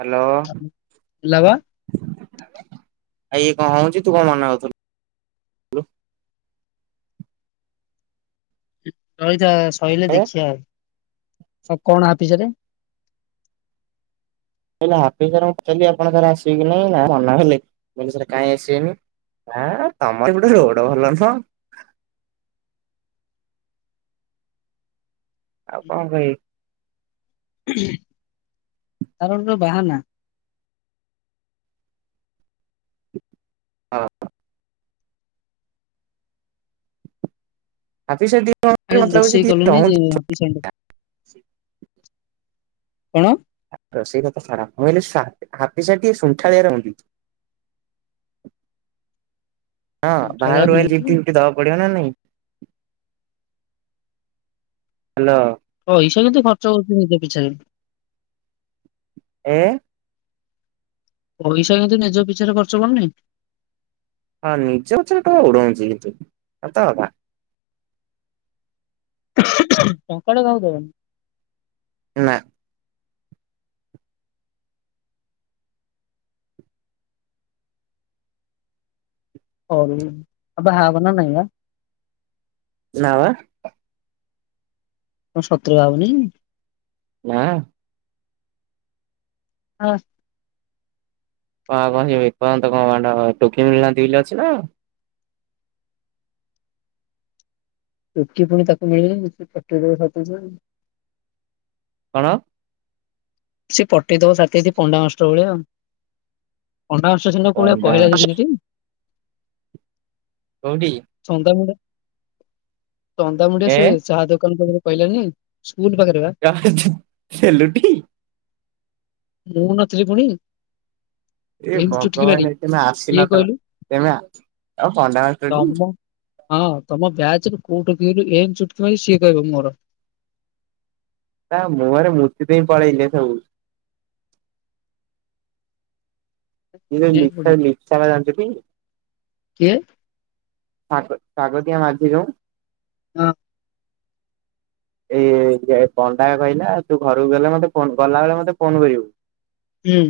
Hello ଲବା ଆ ଏ କଣ ହଉଛି ତୁ କଣ ମନାଉଥିଲୁ? ହଁ। ସରିଲେ ଏ ଦେଖିବା। ଆଉ କଣ ହ ପିଛରେ? ମୁଁ କହିଲି ହାପି ହେରିକା କୁ ପଚାରିବି ଆପଣଙ୍କର ଆସିବେ କି ନାଇ ନା ମନା କଲେ ମୁଁ କହିଲି କାଇଁ ଆସିବେନି ନା ତମର ଗୋଟେ ରୋଡ ଭଲ ନା ଆଉ କଣ ଭାଇ? କାରଣରୁ ବାହାନା ହଁ ହ। ହାଫି ସେ ଦି ଆରେ ରୋଷେଇ କଲନି ଯେପିସ କଣ? ରୋଷେଇର ତ ଖରାପ ନଲେ ହାଫିସା ଟିକେ ଶଣ୍ଠାଳିଆ ରହନ୍ତି। ହଁ ଅଠାଳିଆ ବାହାଘ ନୁହଁ ରହିଲେ କି ଯେମିତି ସେମତି ଦବା ପଡିବ ନା ନାଇଁ [inaudible] ହ୍ୟାଲୋ। ଓ ହସାବବ କିନ୍ତୁ ଖର୍ଚ୍ଚା କରୁଛି ନିଜେ ପିଛା ଏ ପଇସା କିନ୍ତୁ ନିଜ ପିଛରେ ଖର୍ଚ୍ଚ ପାରୁନି। ହଁ ନିଜେ [unintelligible] ଉଡଉଛି କିନ୍ତୁ ସତକଥା ଟଙ୍କାଟେ କାହାକୁ ଦେବେନି ନା ହଉ ଆଉ ବାହାହବ ନା ନାହିଁ ବା ନା ବା କଣ ସତରେ ବାହା ହବନି ନାଁ ହାସ କଣ ହବନି ବେ କଣ କଣ ଗୋଟେ [unintelligible] ଟୋକି ମିଳୁନାହାନ୍ତି ବୋଲି ଅଛି ନା ଟୋକି ପୁଣି ତାକୁ ମିଳିବେନି [unintelligible] ହଁ ସିଏ ପଟେଇଦବ ସତ୍ୟାଜିତ୍ ପଣ୍ଡା ମାଷ୍ଟର ଭଳିଆ ଆଉ ପଣ୍ଡା ମାଷ୍ଟର ସେଦିନ କୋଉ ଭଳିଆ ପଣ୍ଡା କହିଲା ଦେଖିଚୁ ଟି? କୋଉଠି? [inaudible] ଚନ୍ଦା ମୁଣ୍ଡ ଚନ୍ଦା ମୁଣ୍ଡିଆ ଏ ସେ ଚାହା ଦୋକାନ ପାଖ କଇଲାନି [unintelligible] ସେଲୁଟି [inaudible] ମୁଁ ନଥିଲି ପୁଣୀ? ଏ ଭଗବାନେ ତମେ ଆସିନତ କହିଲୁ ତେମେ ତମେ ପଣ୍ଡା ମାଷ୍ଟର ଟି? ତମ ହଁ ତମ ବ୍ୟାଚରୁ କୋଉ ଟୋକି କଇଲୁ? ଏକ ଚୁଟକି ମାରିବି ଶିଏ କଇବ ମୋର। ତା ମୁଁହରେ ମୁତି ଦେଇକି ପଳେଇଲେ ସବୁ। ଏ ଯୋଉ ନେଲ୍ ଲିପସା ପଡିବ ଲିପସା ଟା ଜାଣିଚୁ ଟି? କିଏ? ସାଗ ଶାଗତିୟା ମାଝି ଯୋଉ? ହଁ ଏଇ ଏ ପଣ୍ଡା କହିଲା ତୁ ଘରୁକୁ ଗଲେ ମତେ ଫୋନ କ ଗଲାବେଳେ ମତେ ଫୋନ୍ କରିବୁ। ହୁଁ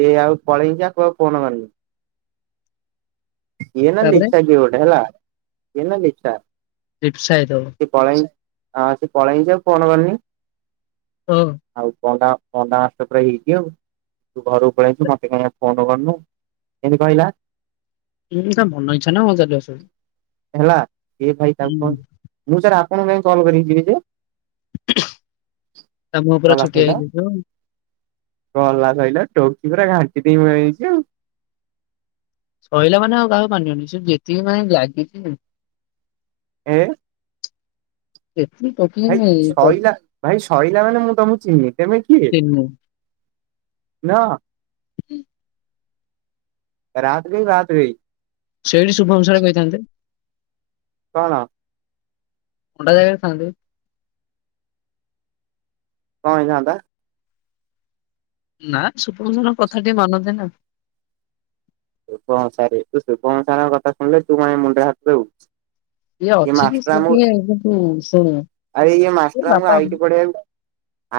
ଏ ଆଉ ପଳେଇଯା କ ଆଉ ଫୋନ କରିନି। ଇଏ ନା ତାପରେ ଲିପ୍ସା କିଏ ଗୋଟେ ହେଲା। ଏ ହେଲା ଲିପ୍ସା। ଲିପ୍ସା ହେଇଥବ ସେ ପଳେଇ ହଁ ସେ ପଳେଇଚି ଆଉ ଫୋନ କରିନି। ଓ [inaudible] ଆଉ ପଣ୍ଡା ପଣ୍ଡା ମାଷ୍ଟର ପୁରା ହିଟ ଆଉ ତୁ ଘରକୁ ପଳେଇଚୁ ମତେ କାଇଁ ଆଉ ଫୋନ କରିନୁ ଏମିତି କହିଲା। ଉ ତା ମନ ଇଛା ନା କଣ ଚାଲିବ ସବୁ ହେଲା ଏ ଭାଇ ତାକୁ କଅ ହୁଁ ମୁଁ ସାର ଆ କଣ ପାଇଁ କଲ କରିକି ଯିବି ଯେ? ତା ମୁହଁ [inaudible] ପୁରା ଗଲା ଛୋଟିଆ ସଇଲା ହେଇଯାଇଥିବ। [inaudible] ଗଲା ସଇଲା ଟୋ ସେ ପୁରା ଘାଣ୍ଟି ଦେଇକି ପଳେଇ ଯାଇଚି ଆଉ [inaudible] ସଇଲା ମାନେ ଆଉ କାହାକୁ ମାନିବନି। ସେ ଯେତିକି ମାଇଣ୍ଡ ଲାଗିଚି ହେ ଯେତିକି ଭାଇ ଟୋକିନି ସଇଲା-ଭାଇ ସଇଲା ମାନେ ମୁଁ ତମକୁ ଚିହ୍ନନି। ତେମେ କିଏ? [inaudible] ନାଆ [unintelligible] ରାତ ଗଈ ବାତ ଗଈ। ସେଇଠି ଶୁଭମ ସାର କହିଥାନ୍ତେ। କଣ? [inaudible] ପଣ୍ଡା ଜାଗାରେ ଥାନ୍ତେ [inaudible] କଅ ହେଇ ଥାନ୍ତା? ନା ସୁପୁନୁର କଥାଟି ମନ ଦେ ନା। ଶୁଭଂସାରୀ ତୁ ଶୁଭଂସାରଙ୍କ କଥା ଶୁଣିଲେ ତୁ ମାନ ମୁଣ୍ଡରେ ହାତ ଦବୁ। ସିଏ ଏ ଅଛି କି ମାଷ୍ଟର ସେ ଆମକୁ ଟିକେ କିନ୍ତୁ ଶୁଣୁ ଆରେ ଇଏ ଏ ମାଷ୍ଟର ଆମକୁ ବାପା ଆଇଟି ପଢେଇ ଆକୁ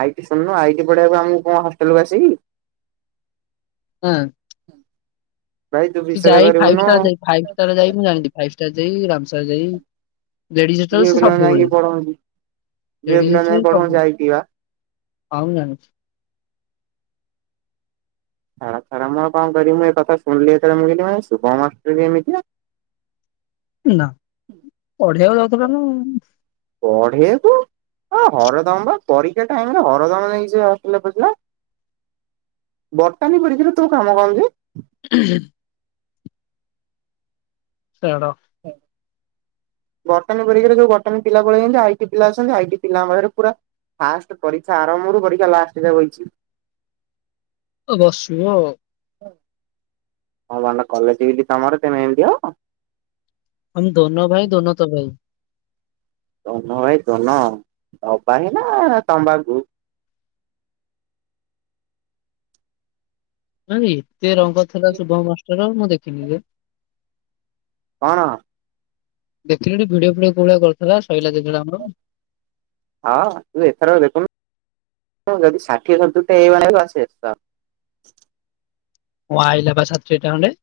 ଆଇଟି ଶୁଣନୁ ଆଇ [inaudible] ଆମକୁ କଣ ହଷ୍ଟେଲକୁୁ ଆସିକି? ହାଁ ଭାଇ ତୁ ସେ ବିଶ୍ୱାସ ଯାଇ ଫାଇ କରିବୁନୁ ଷ୍ଟାର ଯାଇ ଫାଇ ଷ୍ଟାର ଯାଇ ମୁଁ ଜାଣିିଲି ଫାଇଷ୍ଟାର ଯାଇ ରାମସାର ଯାଇ ଲେଡିସ ହଷ୍ଟେଲ୍‌ ଝିଅ ସେ ପିଲାଙ୍କୁ ସବୁବେଳେ ଯାଇକି ପଢଉଚି ଝିଅ ଲେଡିସ ପିଲାଙ୍କୁ ଯାଇ ହଷ୍ଟେଲ୍‌ ପଢଉଚି ସବୁ ଆଇଟି ବା ହଁ ମୁଁ ଜାଣିଚି। ଛାଡ଼ ଛାଡ଼ ମୁଁ କଣ କରିମି ଏ କଥା ଶୁଣିଲି ଯେତେ ବେଳେ ମୁଁ କହିଲି ମା ଶୁଭ ମାଷ୍ଟର ବି ଏମିତିଆ। ନା ପଢେୟାକୁ ଯାଉଥିଲା ନା। ହ ଆ ହରଦମ ବା ପରୀକ୍ଷା ଟାଇମରେ ହରଦମ ନେଇକି ସେ ହ ପସିଲା ବର୍ତ୍ତାଲିୀ ପରୀକ୍ଷ ତୁ କାମ କଣ ଯେ? ଉହୁଁ। [unintelligible] ହଁ ବଟନୀ ପରୀକ୍ଷାରେ ଯୋଉ ବଟନୀ ପିଲା ପଳେଇଆଇଚି ଆ ଟି ପିଲା ଅଛନ୍ତି ଆ ଟି ପିଲା ଅମର ପୁର ଫାଷ୍ଟ ପରୀକ୍ଷା ଆରମ୍ଭରୁ ପରୀକ୍ଷା ଲାଷ୍ଟ ଯାଏଁ ବାଇଚି। ଅ ବସିବ ଆଉ। ହଁ [unintelligible] କଲେଜ ହେଇଚି ତମର ତମେ ଏମିତି ହବ ହମ୍ ଦୋନୋ ଭାଇ ଦୋନୋ ତବାହି ତନ ଭାଇ ତନ ଦବା ହି ନା ତମ୍ବାଖୁ ହୋଇ ସେ ରଙ୍ଗ ଥିଲା ଶୁଭମ ମାଷ୍ଟର ମୁଁ ଦେଖିନି ରେ କଣ? ଦେଖିଲୁ ଭିଡିଓ ଫିଡିଓ କୋଉଭଳିଆ କରିଥିଲା? ଓ ହଁ ତୁ ଏଥର ଦେଖୁନୁ ହ ଯଦି ଷାଠିଏ ସତୁରିଟା ଏଇ ମାନ ଆସେ ତ ଓ ଆଇଲା ବା ଛାତ୍ରୀ ଏଟା ହଣ୍ଡେ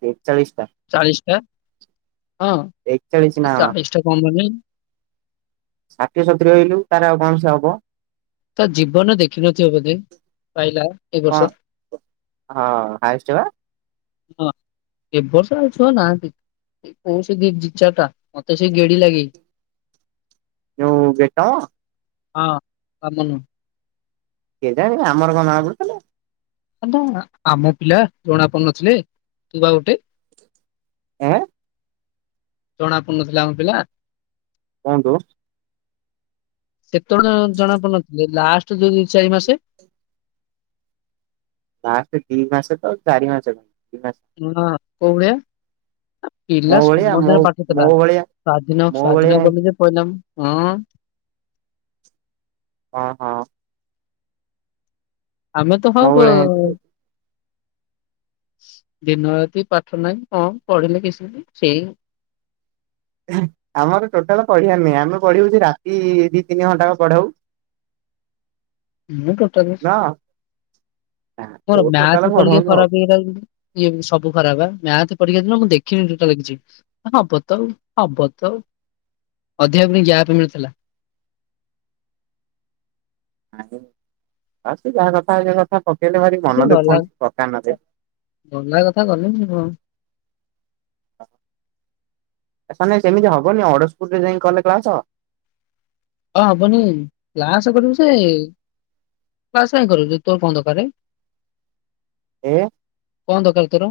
ଏକଚାଳିଶ ଟା। ହଁ ଏକଚାଳିଶ ନାଅ ଚାଳିଶଟା କମନି ଷାଠିଏ ସତୁରି ରହିଲୁ ତାର ଆଉ କଣ? ଯଅବ ତା ଜୀବନ ଦେଖିନଥିବ ବୋଧେ ପାଇଲା ଏ କଣ ବର୍ଷ [inaudible] ହଁ ହାଏଷ୍ଟ ବା ହଁ ଏଭର୍ଷଉ ଛୁଆ ନାହାନ୍ତି କୋଉ ସେଇ ଦି ଦିଚାରି ଟା ମତେ ସେ ଗେଡି ଲାଗେ ଜୋଉ ବେଟା ଅ କମନ୍ କେଜାଣେ ଆମର କଣ ଜଣାପୁଥିଲା ମା ଆମ ପିଲା ଜଣା ପଡନଥୁଲେ ତୁ ବା ଗୋଟେ ୟା ଜଣା ପୁନଥିଲା ଆମ ପିଲା କୁହନ୍ତୁ ସେତ [inaudible] ଜଣା ପନୁଥିଲେ ଲାଷ୍ ତୁ ଦୁଇ ଚାରି ମାସେ ମାସେ ଦି ମାସେ ତ ଚାରି ମାସେ କ ଉହଁ କୋଉଭଳିଆ। ଆପିଲା ମୋ ଭଳିଆ ମୋ ସମତିଙ୍କର ପାଠଥିଲା। ମୋ ଭଳିଆ ସ୍ଵାଧୀନ ମୋ ଭଳିଆ ସ୍ଵାଧୀନ କଲେଜ୍ ପଳେଇଲା ଉଁ। ହଁ ହଁ। ଆମେ ତ ମୋ ହବ। ଭଳିଆ ହେଇଥିଲେ [inaudible] ଦିନରାତି ପାଠ ନାହିଁ। କଣ ପଢିଲେ କିଛି ବି ସେଇ। [unintelligible] ଆମର ଟୋଟାଲ ପଢିବା ନୁହେଁ। ଆମେ ପଢିବୁ ସେଇ ରାତି ଦି ତିନି ଘଣ୍ଟା ପଢୋଉ। ମୁଁ ଟୋଟାଲି ନା [inaudible] ତୋ ମୋର ଟୋଟାଲ ମ୍ୟାଥ୍ ପରିକ୍ଷା ପଢଉନୁ ଆଉ ଖରାପ ହେଇଗଲା ଯୋ ସବୁ ଖରାପ ବା ମ୍ୟାଥ୍ ପରିକ୍ଷା ଦିନ। ଦେଖିନି ଟୋଟାଲ କିଛି। ହବ ତ ହବ ତ ଅଧିକାକୁ ନେଇକି ଗ୍ୟାପ ମିଳୁଥିଲା। ଆଉ ଆସେ ଯାହା କଥା ଇଏ କଥା। ପକେଇଲେ ଭାରି ଆ ଟିକେ ମନ ଭଲ ଦୁଃଖ ଲାଗୁ ହଉଛି ପକାନରେ [inaudible] ଗଲା କଥା ଗଲା ଏ ହଁ। ସ ନାଇ ସେମିତି ହବନି। ଅଡ଼ଶପୁରରେ ଯାଇ କଲେ କ୍ଳାସ। ହଁ ହବନି। କ୍ଲାସ କରିବୁ ଯେ କ୍ଲାସ କାଇଁ କରିବୁ ଯେ ତୋର କଣ ଦକାରେ। ଏ। କଣ ଦକାର ତୋର।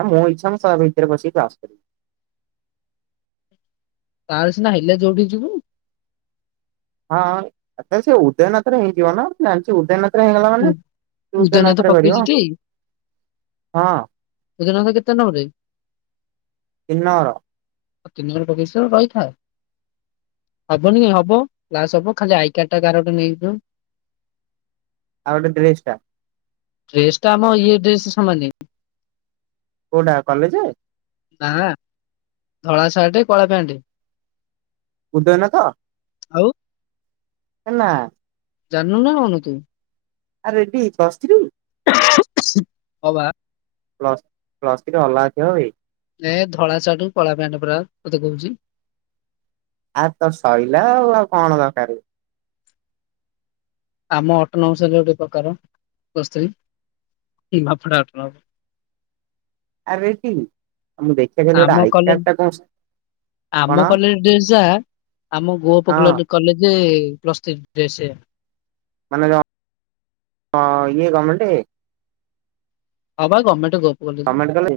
ଆ ମୋ ଇଚ୍ଛା ମୁ ସଳା ଭିତରେ ପଶିକି କ୍ଲାସ କରିବି। ତାର ସିନା ହେଲେ ଯୋଉଠି ଯିବୁ। ହଁ ଚ ସେ ଉଦୟନାଥରେ ହେଇଯିବ ନା ଜାଣିଛି ଉଦୟନାଥ ଚ ହେଇଗଲା ମାନେ ଉ- ତୁ ଉଦୟନାଥ ଉଦୟନାଥରେ କରିବ ପକେଇଛି ଟି ହଁ ଉଦୟନାଥ କେତେ ନମ୍ବରରେ [inaudible] ତିନି ନମ୍ବର। ତିନି ନମ୍ବର ରେ ପକେଇଚି ରହିଥା। ହବନି କାଇଁ ହବ କ୍ଲାସ ହବ ଖାଲି ଆଇ କାର୍ଡ ଟା କାହାର ଗୋଟେ ନେଇଯିବୁ। ଆଉ ଗୋଟେ ଡ୍ରେସ୍ ଟା। ଡ୍ରେସ ଟା ଆମ ଇଏ ଡ୍ରେସ ସମାନେ। କୋଉଟା କଲେଜେ। ନା ଧଳା ସାର୍ଟ କଳା ପ୍ୟାଣ୍ଟ। ଉଦୟନାଥ। ଆଉ ହେ ନା। ଜାନୋଉନା କଣ ତୁ। ଆ ରେଡି ପ୍ଲସ ଥ୍ରୀ। [unintelligible] ଅବା। ପ୍ଲସ୍ ପ୍ଲସ୍ ଥ୍ରୀ ଅଲଗା ଥିବ ବେ [inaudible] ଏ ଧଳା ସାଟୁ କୁ କଳା ପେଣ୍ଟ ପୁରା। ମତେ କହୁଛି। ଆ ତୋ ସଇଲା ଆଉ ଆଉ କଣ ଦରକାର। ଆମ ଅଟୋନୋମସ ରେ ହେଲେ ଗୋଟେ ପ୍ରକାର ପ୍ଲସ ଥ୍ରୀ। ନିମାପଡା ଅଟନବ୍ ଆ ରେଡି। ଆମ କଲେଜ କଣ ଆମ କଲେଜ ଡ୍ରେସ ଯାହା। ଆମ ଗୋପ୍ ହଁ କଲ୍ କଲେଜ୍। ପ୍ଲସ ଥ୍ରୀ ଡ୍ରେସ ସେୟା। ମାନ କ ଣ ଇଏ ଗମେଣ୍ଟ। ହଁ ବା ଗମେଣ୍ଟ ଗ ଗମେଣ୍ଟ କଲେଜ [inaudible]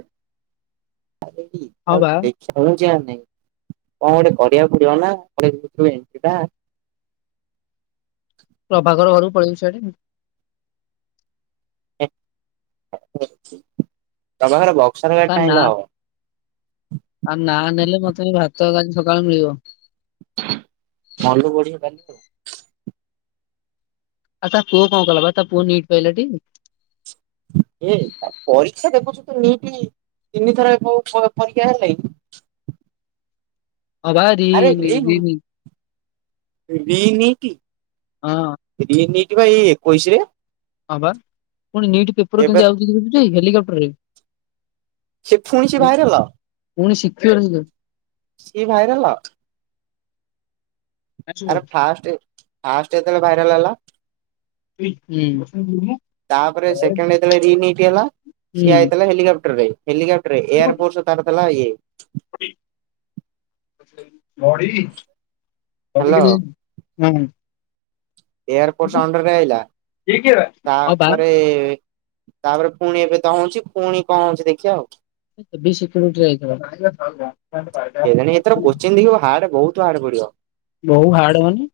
ହଁ [unintelligible] ବା ଦେଖିବା କଣ ଗୋଟେ କରିବାକୁ ନାଁ [inaudible] ପ୍ରଭାଘର ଘରୁ ପଳେଇଚୁ [inaudible] [inaudible] ତମର ବ ତା ନାଁ ତା ନାଁ ନେଲେ ମୋତେ ତମେ ଭାତ କାଲି ସକାଳୁ ମିଳିବ। ମନୁ ବଢିଆ କାଲି [inaudible] ଆଉ ତା ପୁଅ କଣ କଲା ବା ତା ପୁଅ ନିଟ୍ ପାଇଲାଟି। ଏ ପରୀକ୍ଷା ଦେଖୁଛୁ ତୁ ନିଟି ତିନିଥର ପରୀକ୍ଷା ହେଲାକି। ହଁ ମ୍ବା ରି ରି ଲି ବି ନିଟି ହଁ ଭିନିଟି କିବା ଏଇ ଏକାଉସୀ ରେ ହଁ ଵା ପୁଣି ନିଟ୍ ପେପର ଏବେ କେମିତି ଦେଖୁଚୁ ଟି ହେଲିକପ୍ଟର ସେ ପୁଣି ସେ ଭାଇରଲ ପୁଣି ଶିଖିବାରୁ ସିଏ ଭାଇରଲ ହେଇଯାଉ। ଆରେ ଫାଷ୍ଟ ଫାଷ୍ଟ ଯେତେବେ ଭାଇରାଲ ହେଲା [inaudible] ତାପରେ ସେକେଣ୍ଡ ରେ ରି ଇନି ହେଲା ସିଏ ହେଇଥିଲା ହେଲିକପ୍ଟର ରେ ହେଲିକପ୍ଟର ଏୟାର ଫୋର୍ସ ତାର ଥିଲା ଇଏ [inaudible] [inaudible] ମଢ଼ୀ [inaudible] ହୁଁ। ଏୟାରପୋର୍ଟଅଣ୍ଡର ରେ ଆଇଲା ହୁଁ। ହଁ ବା ତାପରେ ତାପରେ ପୁଣି ଏବେ ତ ହଉଛି ପୁଣି କଣ ହଉଛି ଦେଖିବା ଆଉ ବ ସେ କମିଟର କେଜାଣି ଏଥର କସେନି ଦେଖି ହାଡ଼ ବୋଉତୁ ଭୋଉତୁ ହାଡ଼ ପଡିବ। ବହୁଉ ହାର୍ଡ ମାନେ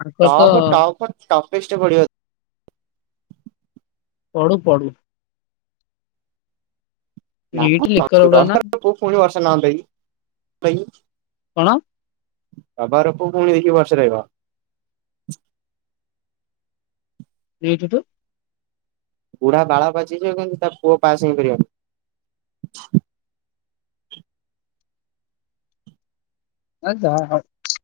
ଆଙ୍କର ତ ଟପ ଟପ ଟପେଷ୍ଟ ପଡିବ। ପଢୁ ପଢୁ ନା ନଟ ଲିକୋଡା ନା ପ୍ରଭାରକୁ [unintelligible] କଣ? ବାବାରକୁ ପୁଣି ଦେଖି ବର୍ଷେ ରହିବ। ଏଇ ଟୁ ଟୁ। ବୁଢା ବାଳ ପାଚିଯିବ ହେଲେ ତା ପୁଅ ପାସ୍ ହେଇପାରିବନି। ହେ ଯାହା ଯୋଉ।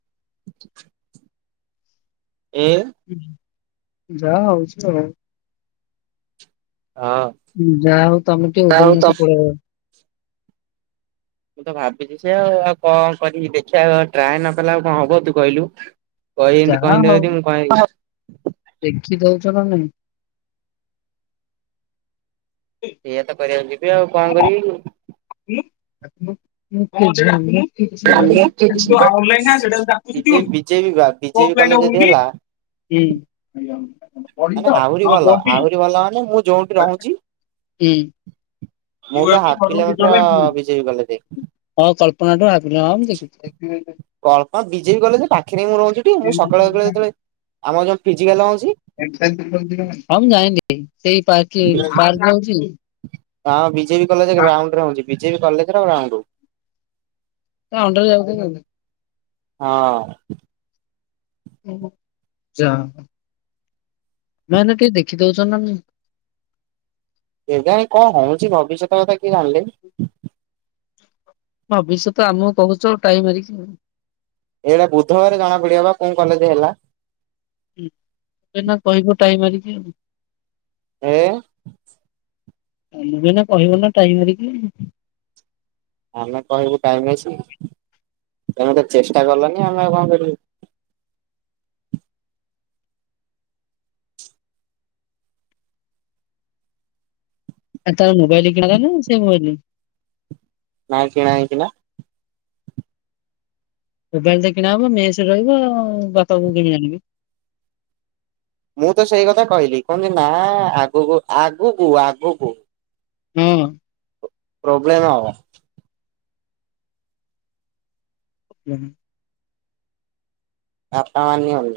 ଏ। ଯା ହଉଛି ହଉ। ହଁ। ହୁଁ ଯାହା ହଉ ତମେ ଟିକେ ଉଧ୍ୟଉନ ତ ପଳେଇଲ। ମୁଁ ତ ଭାବିଛି ସେ ଆଉ ଆଉ କଣ କରି ଦେଖିବା ଟ୍ରାଏ ନ କଲା ଆଉ କଣ ହବ ତୁ କହିଲୁ? କହି ଏମତି ଯାହା ହଉ କହିଦବି ମୁଁ କହିି ଦେଖି ଦଉଛ ନାଇଁ। ଏଇଆ ତ କରି ଆଉ କଣ କରିବି କି? ଉଁ। [unintelligible] ବିଜେ ବିଜେପି ବା ବିଜେପି କଲେ ସେଠୁ ଯଦି ହେଲା ଅଫଲାଇ ମାନେ ଆହୁରି ଭଲ ଆହୁରି ଭଲ ମାନେ ମୁଁ [unintelligible] ଯୋଉଠି ରହୁଛି ମୁଁ ତ ହାଫ କିଲୋମିଟର ହୁଁ। ବିଜେପି କଲେଜ ଯାଇଛି। ହଁ କଳ୍ପନାଠୁ ଆ କଳ୍ପ ବିଜେପି କଲେଜ ପାଖରେ ମୁଁ ରହୁଛି ଟି ମୁଁ ସକାଳେବେଳେ ଯେତେବେଳେ ଆମର ଯଉ ଫିଜିକାଲ ରହୁଛି। ଛି। ସେଇ ପାର୍କ ପାର୍କ ଯାଉଛି। ହଁ ବିଜେପି କଲେଜ ଗ୍ରାଉଣ୍ଡରେ ରୋହୁଛି। ବିଜେପି କଲେଜର ରାଉଣ୍ଡ। ଅଣ୍ଡରରେ ଯାଉଛନ୍ତି ଆଉ। ହଁ। ଯା। ନାଇ ତ କେହି ଦେଖି ଦଉଛ ନା ନାହିଁ। କେ ଜାଣି କଣ ହଉଛି ଭବିଷ୍ୟତ କଥା କି ଜାଣିଲେଣି? ଭବିଷ୍ୟତ ଆମକୁ କହୁଛ ଆଉ ଟାଇମରିକି। ଏଇଟା ବୁଧବାର ଜଣା ପଡିବ ବା କୋଉ କଲେଜ ହେଲା? ହଁ ନା କହିବ ଟାଇ ମାରିକି ଆଉ [unintelligible] ଏଇନା କହିବ ନା ଟାଇମରିକି। ଆମେ କହିବୁ ଟାଇମ ଅଛି ତମେ ତ ଚେଷ୍ଟା କଲନି ଆମେ ଆଉ କଣ କରିବୁ? ଆ ତାର ମୋବାଇଲି କିଣା ନା ସେ ମୋବାଇଲି। ନାଇଁ କିଣା ହେଇଚି ନା। ମୋବାଇଲି ଟେ କିଣା ହବ ମେସ ରହିବ ଆଉ ବାପାକୁ କିଣି ଆଣିବେ ମୁଁ ତ ସେଇ କଥା କହିଲି କୁହନ୍ତି ନା ଆଗକୁ ଆଗକୁ ଆଗକୁ ହୁଁ। ପ୍ରୋବ୍ଲେମ୍ ହବ। ହୁଁ। [unintelligible]